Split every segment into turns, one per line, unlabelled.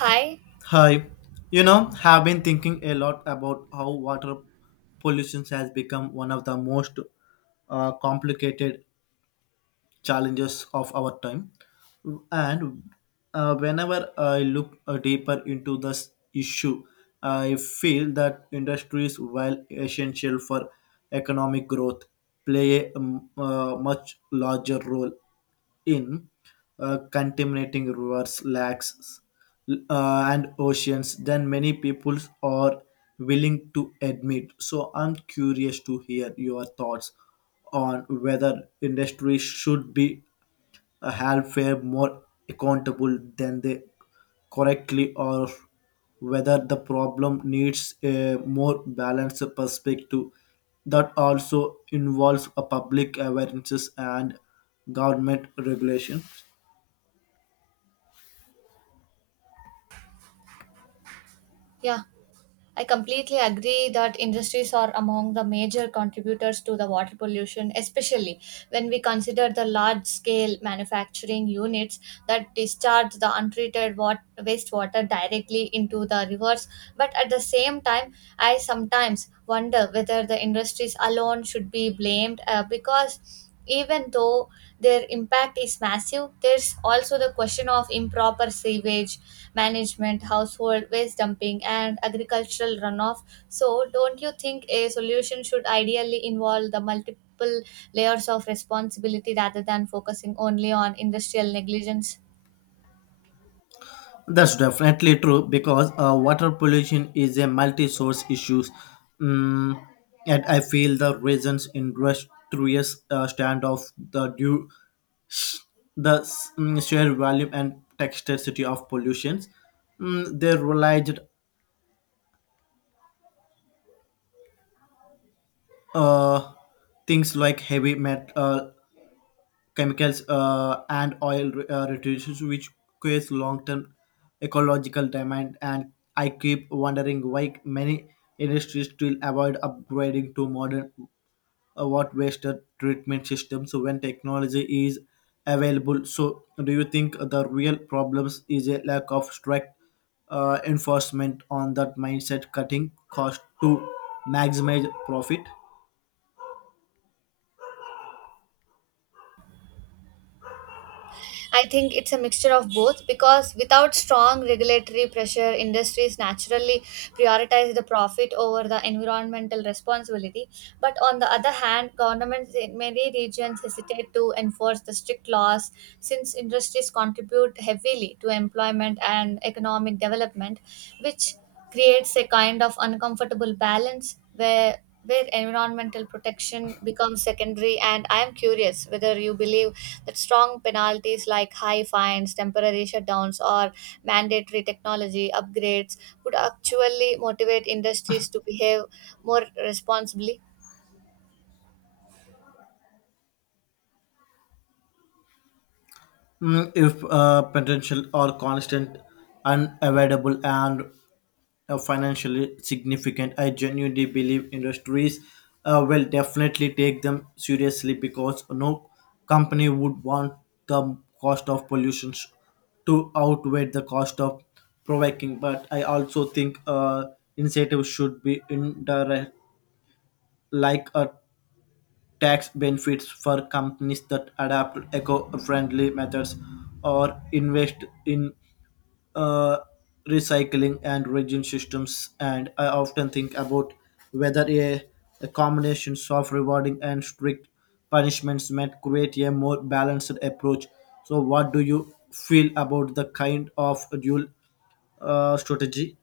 Hi.
Hi, have been thinking a lot about how water pollution has become one of the most complicated challenges of our time. And whenever I look deeper into this issue, I feel that industries, while essential for economic growth, play a much larger role in contaminating rivers, lakes, and oceans than many people are willing to admit. So I'm curious to hear your thoughts on whether industry should be help were more accountable than they correctly or whether the problem needs a more balanced perspective that also involves a public awareness and government regulation.
Yeah, I completely agree that industries are among the major contributors to the water pollution, especially when we consider the large scale manufacturing units that discharge the untreated wastewater directly into the rivers. But at the same time, I sometimes wonder whether the industries alone should be blamed because even though their impact is massive, there's also the question of improper sewage management, household waste dumping, and agricultural runoff. So don't you think a solution should ideally involve the multiple layers of responsibility rather than focusing only on industrial negligence?
That's definitely true because water pollution is a multi-source issue. Mm, and I feel the reasons industrious stand of the due sheer volume and texturity of pollutions. They realized uh, things like heavy metal chemicals and oil residues, which creates long-term ecological demand. And I keep wondering why many industries still avoid upgrading to modern what wasted treatment systems when technology is available. So, do you think the real problems is a lack of strict enforcement on that mindset, cutting cost to maximize profit?
I think it's a mixture of both, because without strong regulatory pressure, industries naturally prioritize the profit over the environmental responsibility. But on the other hand, governments in many regions hesitate to enforce the strict laws since industries contribute heavily to employment and economic development, which creates a kind of uncomfortable balance where environmental protection becomes secondary. And I am curious whether you believe that strong penalties like high fines, temporary shutdowns, or mandatory technology upgrades would actually motivate industries to behave more responsibly.
If potential or constant, unavoidable, and financially significant. I genuinely believe industries will definitely take them seriously because no company would want the cost of pollution to outweigh the cost of provoking. But I also think incentives should be indirect, like a tax benefits for companies that adapt eco-friendly methods or invest in uh, recycling and region systems. And I often think about whether a combination of rewarding and strict punishments might create a more balanced approach. So what do you feel about the kind of dual strategy?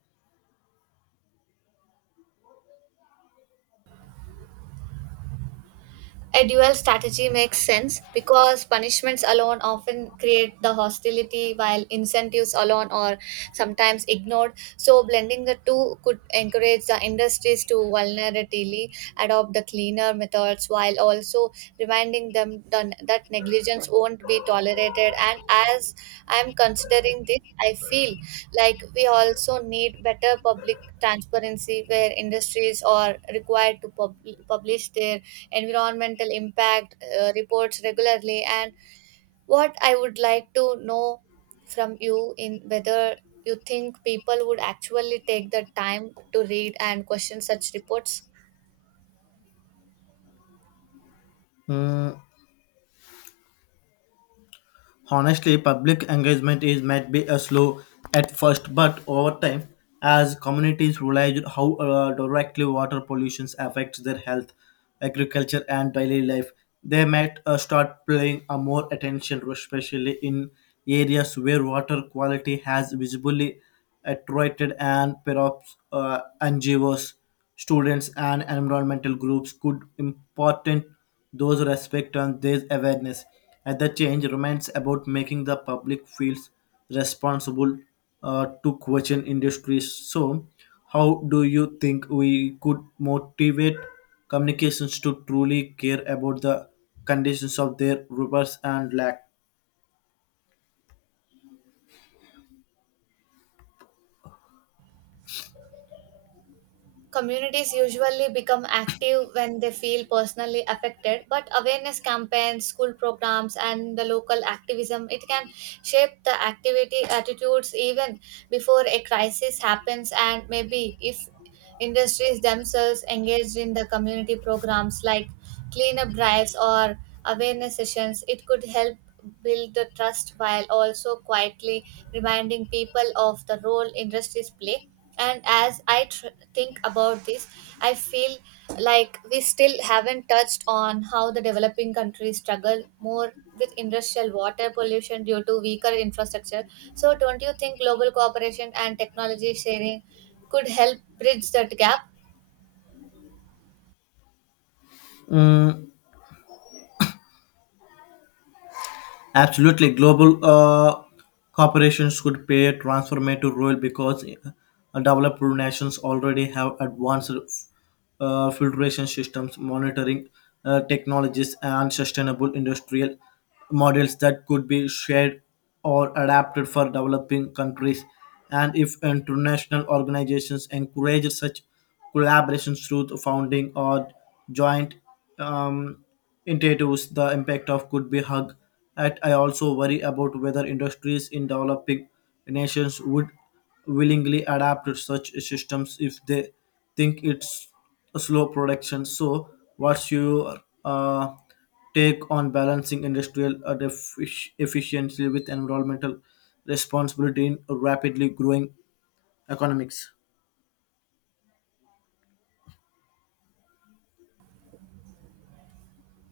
A dual strategy makes sense because punishments alone often create the hostility while incentives alone are sometimes ignored. So, blending the two could encourage the industries to voluntarily adopt the cleaner methods while also reminding that negligence won't be tolerated. And as I'm considering this, I feel like we also need better public transparency where industries are required to publish their environmental impact reports regularly. And what I would like to know from you in whether you think people would actually take the time to read and question such reports.
Hmm, Honestly, public engagement is might be a slow at first, but over time, as communities realize how directly water pollution affects their health, agriculture, and daily life, they might start paying a more attention, especially in areas where water quality has visibly attenuated and perhaps NGOs. Students and environmental groups could important those respect on this awareness. And the change remains about making the public feels responsible to question industries. So, how do you think we could motivate communications to truly care about the conditions of their rivers and lake?
Communities usually become active when they feel personally affected, but awareness campaigns, school programs, and the local activism, it can shape the activity attitudes even before a crisis happens. And maybe if industries themselves engaged in the community programs like cleanup drives or awareness sessions, it could help build the trust while also quietly reminding people of the role industries play. And as think about this, I feel like we still haven't touched on how the developing countries struggle more with industrial water pollution due to weaker infrastructure. So, don't you think global cooperation and technology sharing could help bridge that gap?
Mm, Absolutely, global corporations could play a transformative role because developed nations already have advanced filtration systems, monitoring technologies, and sustainable industrial models that could be shared or adapted for developing countries. And if international organizations encourage such collaborations through the founding or joint um, initiatives, the impact of could be hug. Yet I also worry about whether industries in developing nations would willingly adapt to such systems if they think it's a slow production. So, what's your uh, take on balancing industrial efficiency with environmental responsibility in rapidly growing economics?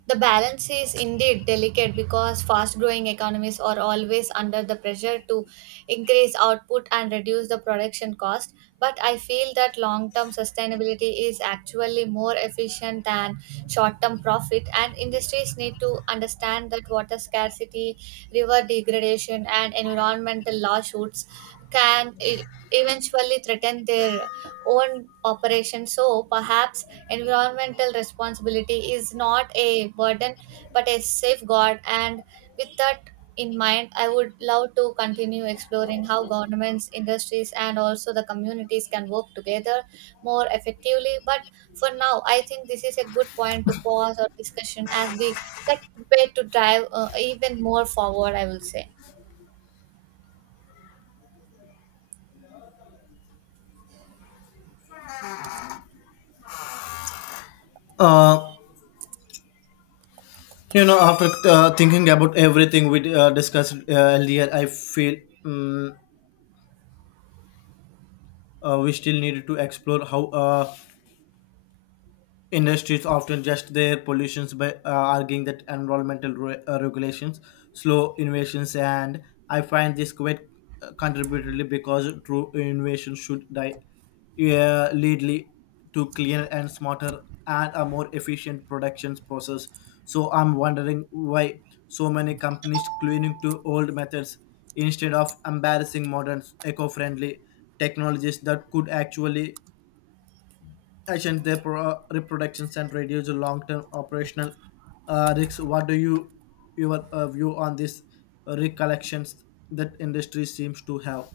The balance is indeed delicate because fast growing economies are always under the pressure to increase output and reduce the production cost. But I feel that long term sustainability is actually more efficient than short term profit, and industries need to understand that water scarcity, river degradation, and environmental lawsuits can eventually threaten their own operation. So perhaps environmental responsibility is not a burden but a safeguard, and with that in mind, I would love to continue exploring how governments, industries, and also the communities can work together more effectively. But for now, I think this is a good point to pause our discussion as we like prepare to drive even more forward. I will say
Uh, after thinking about everything we discussed earlier, I feel um, we still need to explore how industries often just their pollutions by arguing that environmental regulations slow innovations, and I find this quite contributory because true innovation should die, lead to cleaner and smarter and a more efficient production process. So I'm wondering why so many companies clinging to old methods instead of embarrassing modern eco-friendly technologies that could actually efficient their reproductions and reduce long-term operational risks. What do you your view on these recollections that industry seems to have?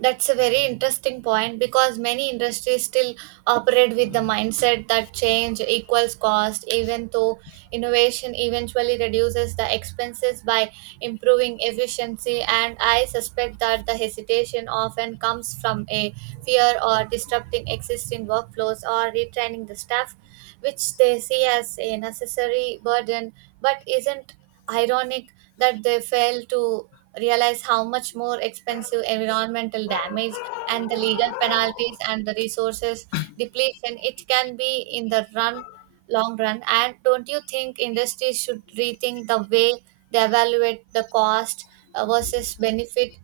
that's a very interesting point because many industries still operate with the mindset that change equals cost, even though innovation eventually reduces the expenses by improving efficiency. And I suspect that the hesitation often comes from a fear or disrupting existing workflows or retraining the staff, which they see as a necessary burden, but isn't ironic that they fail to realize how much more expensive environmental damage and the legal penalties and the resources depletion it can be in the run long run. And don't you think industries should rethink the way they evaluate the cost versus benefit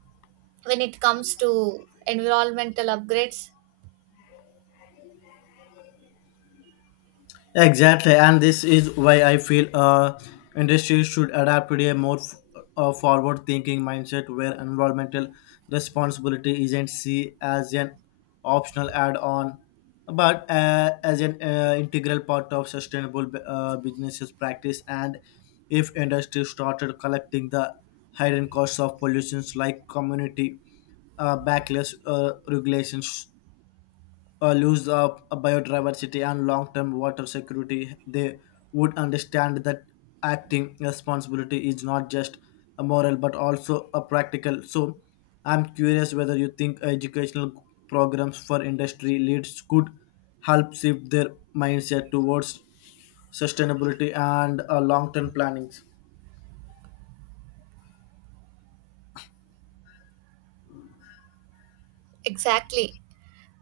when it comes to environmental upgrades?
Exactly, and this is why I feel industry should adapt to a more forward-thinking mindset where environmental responsibility isn't seen as an optional add-on, but as an integral part of sustainable businesses practice. And if industry started collecting the hidden costs of pollutions like community backless regulations lose of biodiversity and long-term water security, they would understand that acting responsibility is not just a moral but also a practical. So, I'm curious whether you think educational programs for industry leads could help shift their mindset towards sustainability and long-term plannings.
Exactly.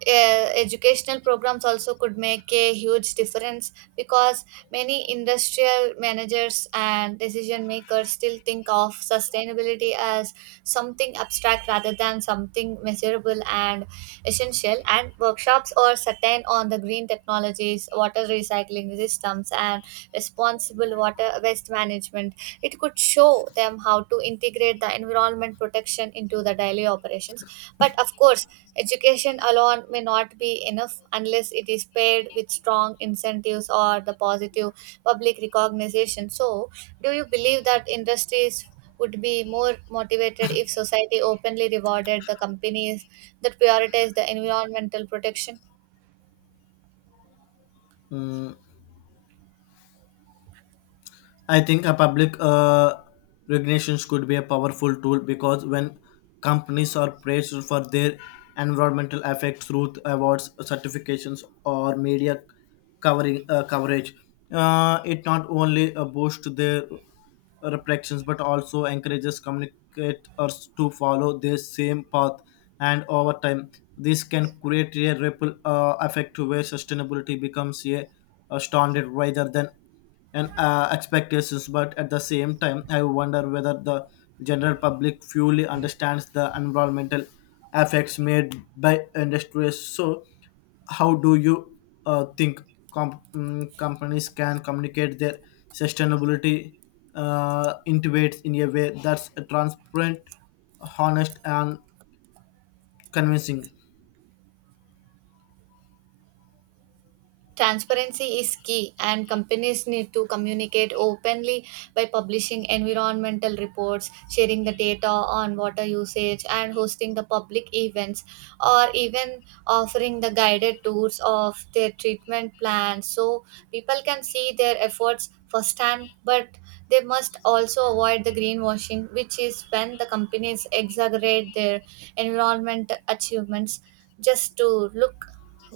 Educational programs also could make a huge difference because many industrial managers and decision makers still think of sustainability as something abstract rather than something measurable and essential. And workshops or certain on the green technologies, water recycling systems, and responsible water waste management, it could show them how to integrate the environment protection into the daily operations. But of course, education alone may not be enough unless it is paired with strong incentives or the positive public recognition. So, do you believe that industries would be more motivated if society openly rewarded the companies that prioritize the environmental protection?
Mm, I think a public regulations could be a powerful tool because when companies are praised for their environmental effects through awards, certifications, or media covering coverage, it not only boosts their reflections but also encourages communicators to follow the same path. And over time, this can create a ripple effect where sustainability becomes a standard rather than and expectations. But at the same time I wonder whether the general public fully understands the environmental effects made by industries. So how do you think companies can communicate their sustainability intuits in a way that's transparent, honest and convincing.
Transparency is key, and companies need to communicate openly by publishing environmental reports, sharing the data on water usage, and hosting the public events, or even offering the guided tours of their treatment plans so people can see their efforts firsthand. But they must also avoid the greenwashing, which is when the companies exaggerate their environment achievements just to look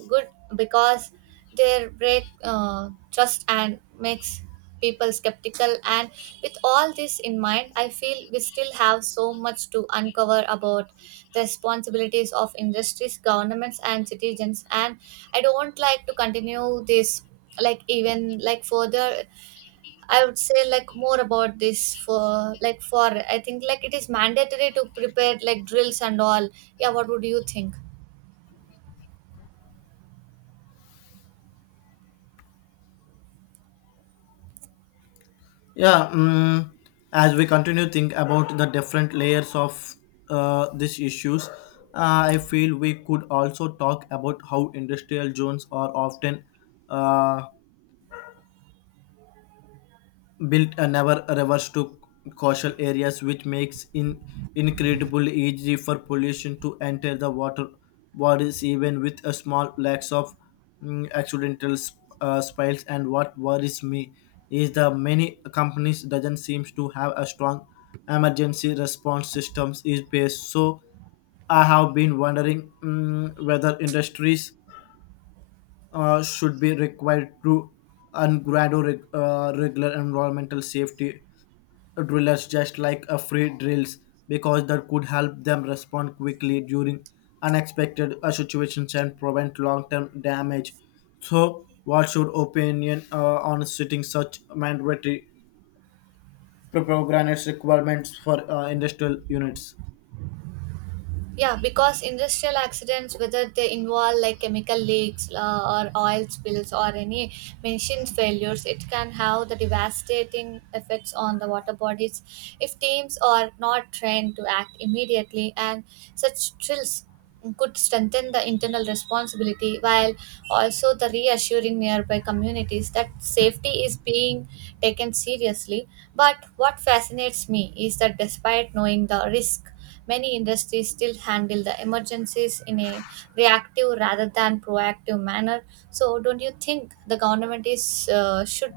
good, because their break trust and makes people skeptical. And with all this in mind, I feel we still have so much to uncover about the responsibilities of industries, governments, and citizens. And I don't like to continue this like even like further. I would say like more about this for like for I think like it is mandatory to prepare like drills and all. Yeah, what would you think?
Yeah, as we continue think about the different layers of these issues, I feel we could also talk about how industrial zones are often uh, built a never reverse to coastal areas, which makes in incredibly easy for pollution to enter the water bodies, even with a small lacks of accidental spills. And what worries me is the many companies doesn't seems to have a strong emergency response systems is based. So I have been wondering whether industries should be required to and gradual regular environmental safety drillers just like a free drills because that could help them respond quickly during unexpected situations and prevent long-term damage. So, what's your opinion on setting such mandatory programs requirements for industrial units?
Yeah, because industrial accidents, whether they involve like chemical leaks or oil spills or any machine failures, it can have the devastating effects on the water bodies if teams are not trained to act immediately. And such drills could strengthen the internal responsibility while also the reassuring nearby communities that safety is being taken seriously. But what fascinates me is that despite knowing the risk, many industries still handle the emergencies in a reactive rather than proactive manner. So, don't you think the government is should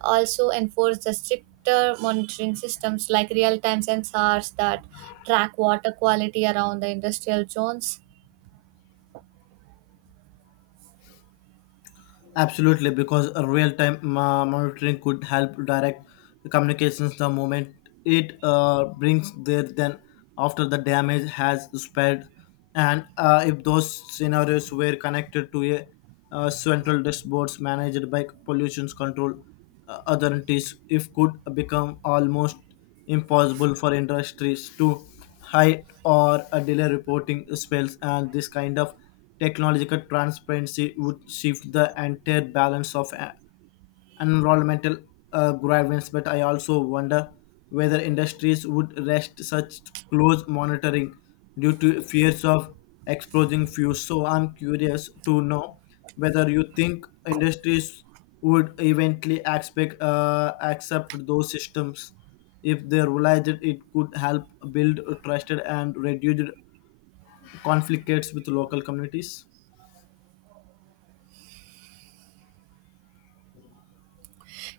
also enforce the stricter monitoring systems like real-time sensors that track water quality around the industrial zones?
Absolutely, because a real-time monitoring could help direct communications the moment it brings there then after the damage has spread. And if those scenarios were connected to a central dashboards managed by pollution control authorities, it could become almost impossible for industries to hide or delay reporting spells. And this kind of technological transparency would shift the entire balance of environmental grievance, but I also wonder whether industries would rest such close monitoring due to fears of exposing fuels. So I'm curious to know whether you think industries would eventually accept those systems if they realized that it could help build trusted and reduce conflicts with local communities.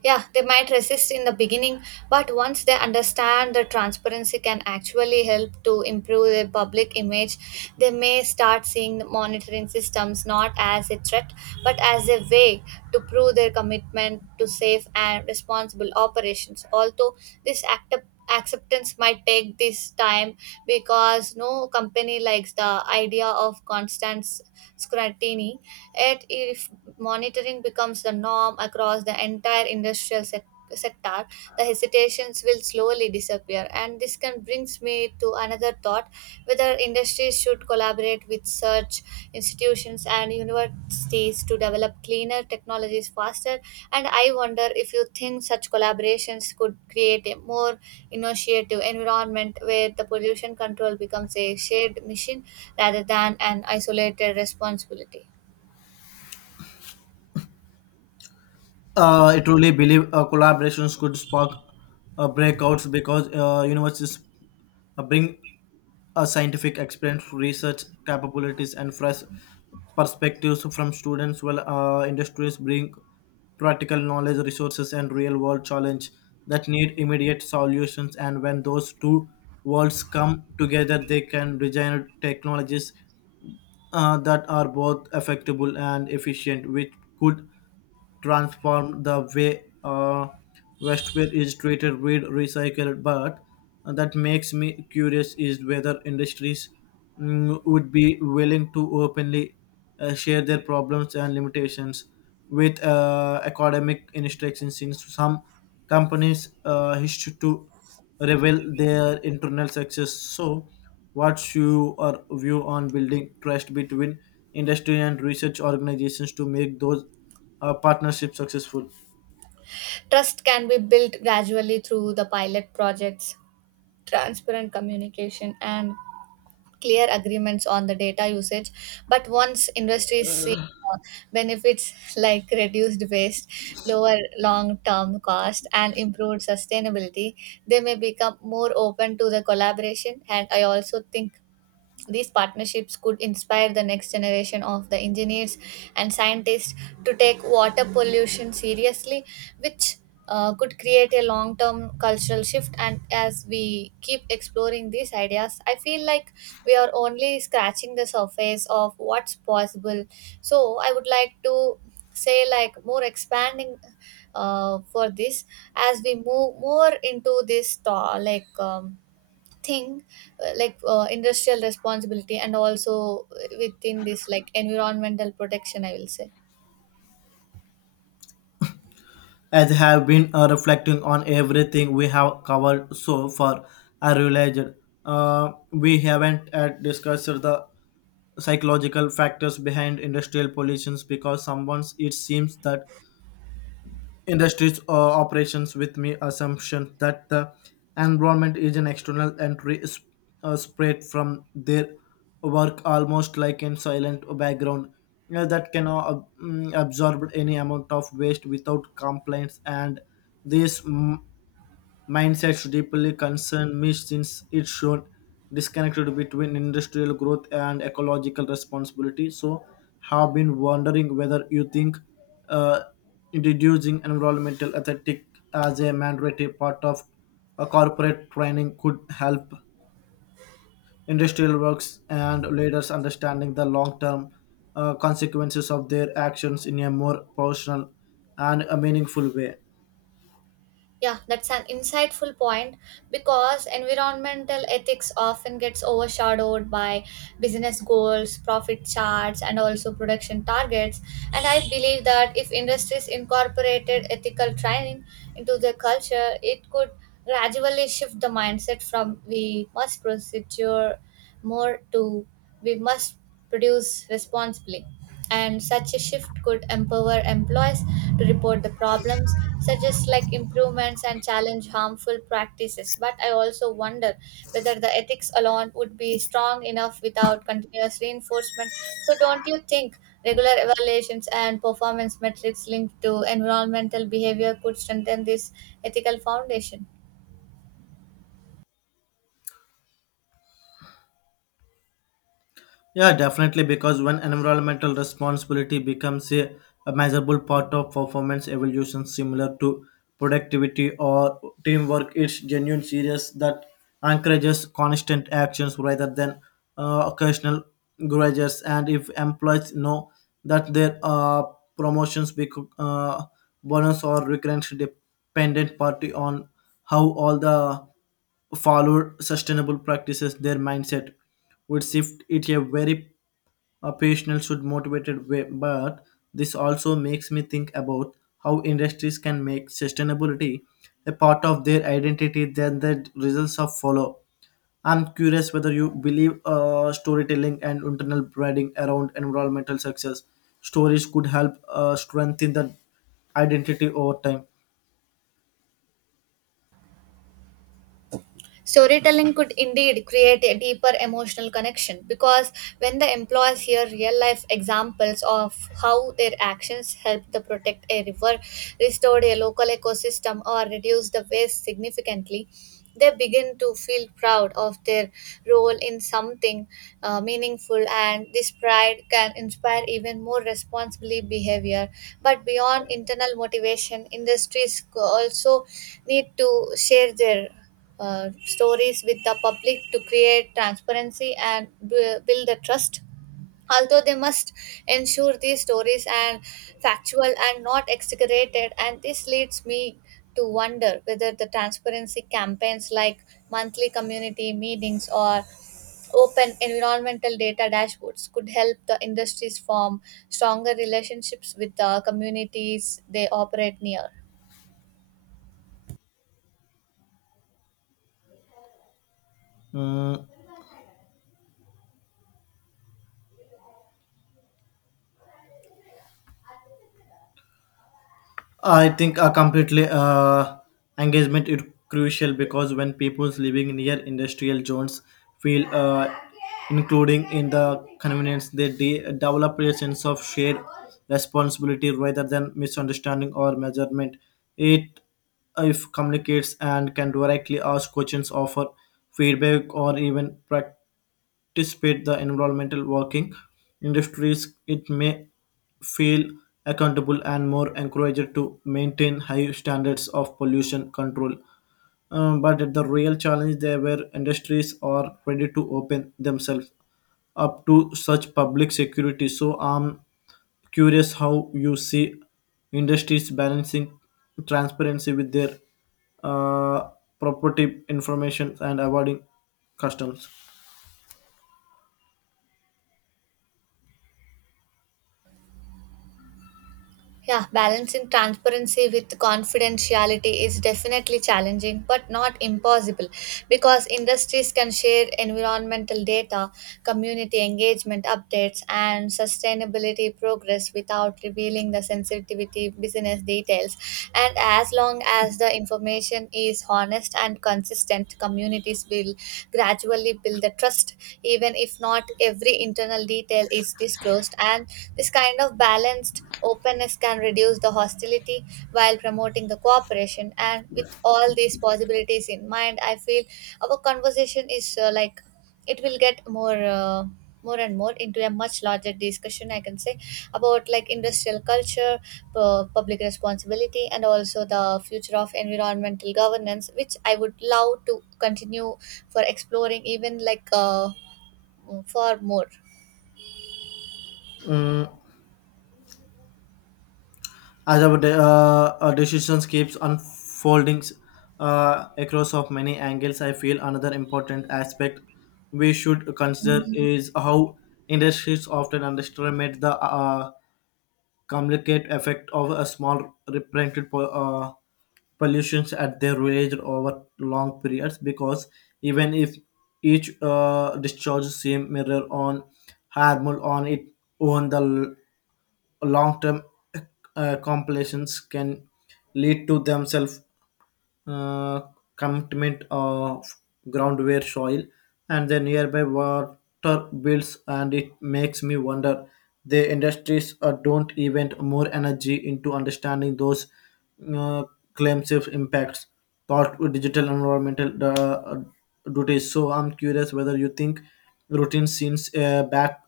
Yeah, they might resist in the beginning, but once they understand the transparency can actually help to improve their public image, they may start seeing the monitoring systems not as a threat but as a way to prove their commitment to safe and responsible operations. Although this act acceptance might take this time because no company likes the idea of constant scrutiny. Yet, if monitoring becomes the norm across the entire industrial sector, the hesitations will slowly disappear. And this can brings me to another thought: whether industries should collaborate with such institutions and universities to develop cleaner technologies faster. And I wonder if you think such collaborations could create a more innovative environment where the pollution control becomes a shared mission rather than an isolated responsibility.
I truly believe collaborations could spark breakouts because universities bring a scientific experience, research capabilities, and fresh perspectives from students, while industries bring practical knowledge, resources, and real world challenge that need immediate solutions. And when those two worlds come together, they can design technologies that are both effective and efficient, which could transformed the way wastewater is treated with recycled. But that makes me curious is whether industries would be willing to openly share their problems and limitations with academic institutions since some companies wish to reveal their internal success. So what's your view on building trust between industry and research organizations to make those partnership successful?
Trust can be built gradually through the pilot projects, transparent communication, and clear agreements on the data usage. But once industries see uh, benefits like reduced waste, lower long term cost, and improved sustainability, they may become more open to the collaboration. And I also think these partnerships could inspire the next generation of the engineers and scientists to take water pollution seriously, which could create a long term cultural shift. And as we keep exploring these ideas, I feel like we are only scratching the surface of what's possible. So, I would like to say, like, more expanding for this as we move more into this, thing industrial responsibility and also within this like environmental protection, I will say.
As have been reflecting on everything we have covered so far, I realized we haven't discussed the psychological factors behind industrial pollutions because someone it seems that industries operations with me assumption that the environment is an external entry spread from their work almost like in silent background you that can absorb any amount of waste without complaints. And this mindset should deeply concern me since it should disconnected between industrial growth and ecological responsibility. So, have been wondering whether you think uh, introducing environmental ethics as a mandatory part of a corporate training could help industrial works and leaders understanding the long-term consequences of their actions in a more personal and a meaningful way.
Yeah, that's an insightful point because environmental ethics often gets overshadowed by business goals, profit charts, and also production targets. And I believe that if industries incorporated ethical training into their culture, it could gradually shift the mindset from we must procedure more to we must produce responsibly. And such a shift could empower employees to report the problems, suggest like improvements, and challenge harmful practices. But I also wonder whether the ethics alone would be strong enough without continuous reinforcement. So don't you think regular evaluations and performance metrics linked to environmental behavior could strengthen this ethical foundation?
Yeah, definitely, because when environmental responsibility becomes a measurable part of performance evolution, similar to productivity or teamwork, it's genuine serious that encourages constant actions rather than occasional grudges. And if employees know that their promotions, bonus, or recurrent dependent party on how all the followed sustainable practices, their mindset would shift it a very operational should motivated way. But this also makes me think about how industries can make sustainability a part of their identity than the results of follow. I'm curious whether you believe storytelling and internal branding around environmental success stories could help strengthen the identity over time.
Storytelling could indeed create a deeper emotional connection because when the employees hear real life examples of how their actions helped to protect a river, restored a local ecosystem, or reduced the waste significantly, they begin to feel proud of their role in something meaningful, and this pride can inspire even more responsible behavior. But beyond internal motivation, industries also need to share their stories with the public to create transparency and build the trust. Although they must ensure these stories are factual and not exaggerated, and this leads me to wonder whether the transparency campaigns like monthly community meetings or open environmental data dashboards could help the industries form stronger relationships with the communities they operate near.
Mm, I think a completely engagement is crucial because when people living near industrial zones feel including in the convenience, they develop a sense of shared responsibility rather than misunderstanding or measurement. It if communicates and can directly ask questions, offer feedback, or even practice participate the environmental working industries it may feel accountable and more encouraged to maintain high standards of pollution control. But the real challenge there where industries are ready to open themselves up to such public security. So I'm curious how you see industries balancing transparency with their uh, property information and avoiding customs.
Yeah, balancing transparency with confidentiality is definitely challenging but not impossible because industries can share environmental data, community engagement updates, and sustainability progress without revealing the sensitivity business details. And as long as the information is honest and consistent, communities will gradually build the trust, even if not every internal detail is disclosed. And this kind of balanced openness can reduce the hostility while promoting the cooperation. And with all these possibilities in mind, I feel our conversation is like it will get more. More and more into a much larger discussion, I can say, about like industrial culture, public responsibility, and also the future of environmental governance, which I would love to continue for exploring even like far more.
As our our decisions keeps unfolding across of many angles, I feel another important aspect we should consider is how industries often underestimate the complicated effect of a small reprinted pollutions at their village over long periods because even if each discharge seem mirror on harmful on its own, the long term compilations can lead to themselves uh, commitment of groundware soil and the nearby water builds. And it makes me wonder the industries don't invent more energy into understanding those uh, claims of impacts thought with digital environmental duties. So I'm curious whether you think routine seems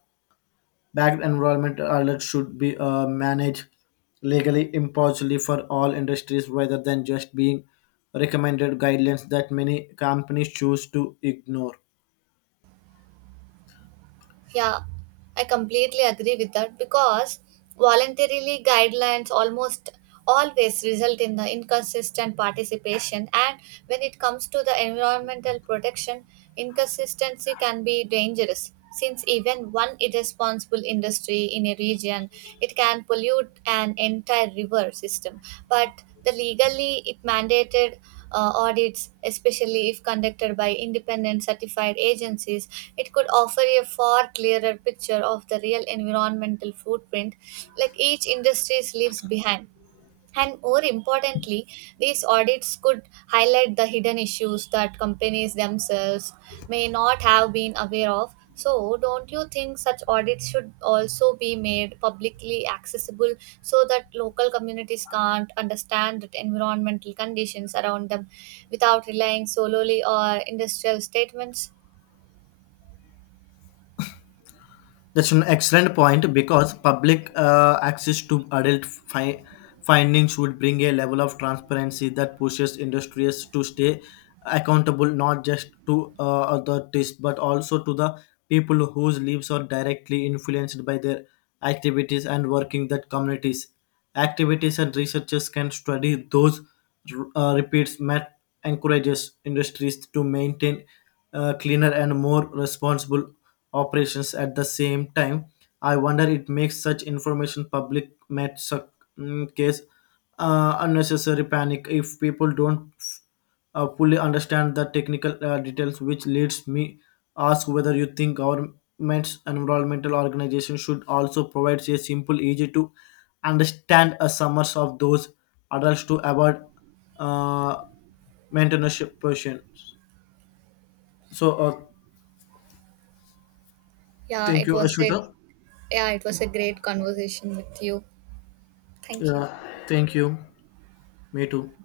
backed enrollment alerts should be managed legally impartially for all industries rather than just being recommended guidelines that many companies choose to ignore.
Yeah, I completely agree with that because voluntarily guidelines almost always result in the inconsistent participation, and when it comes to the environmental protection, inconsistency can be dangerous since even one irresponsible industry in a region, it can pollute an entire river system. But the legally it mandated audits, especially if conducted by independent certified agencies, it could offer a far clearer picture of the real environmental footprint like each industry leaves behind. And more importantly, these audits could highlight the hidden issues that companies themselves may not have been aware of. So, don't you think such audits should also be made publicly accessible so that local communities can't understand the environmental conditions around them without relying solely on industrial statements?
That's an excellent point because public access to findings would bring a level of transparency that pushes industries to stay accountable not just to authorities but also to the people whose lives are directly influenced by their activities and working that communities. Activities and researchers can study those repeats. Matt encourages industries to maintain cleaner and more responsible operations at the same time. I wonder it makes such information public Matt case unnecessary panic if people don't fully understand the technical details, which leads me ask whether you think governments and environmental organizations should also provide a simple, easy to understand a summers of those adults to avoid uh, maintenance portion. So uh,
Yeah,
thank
it
you,
was a
Ashwita.
yeah, it was a great conversation with you. Thank you.
Yeah, thank you. Me too.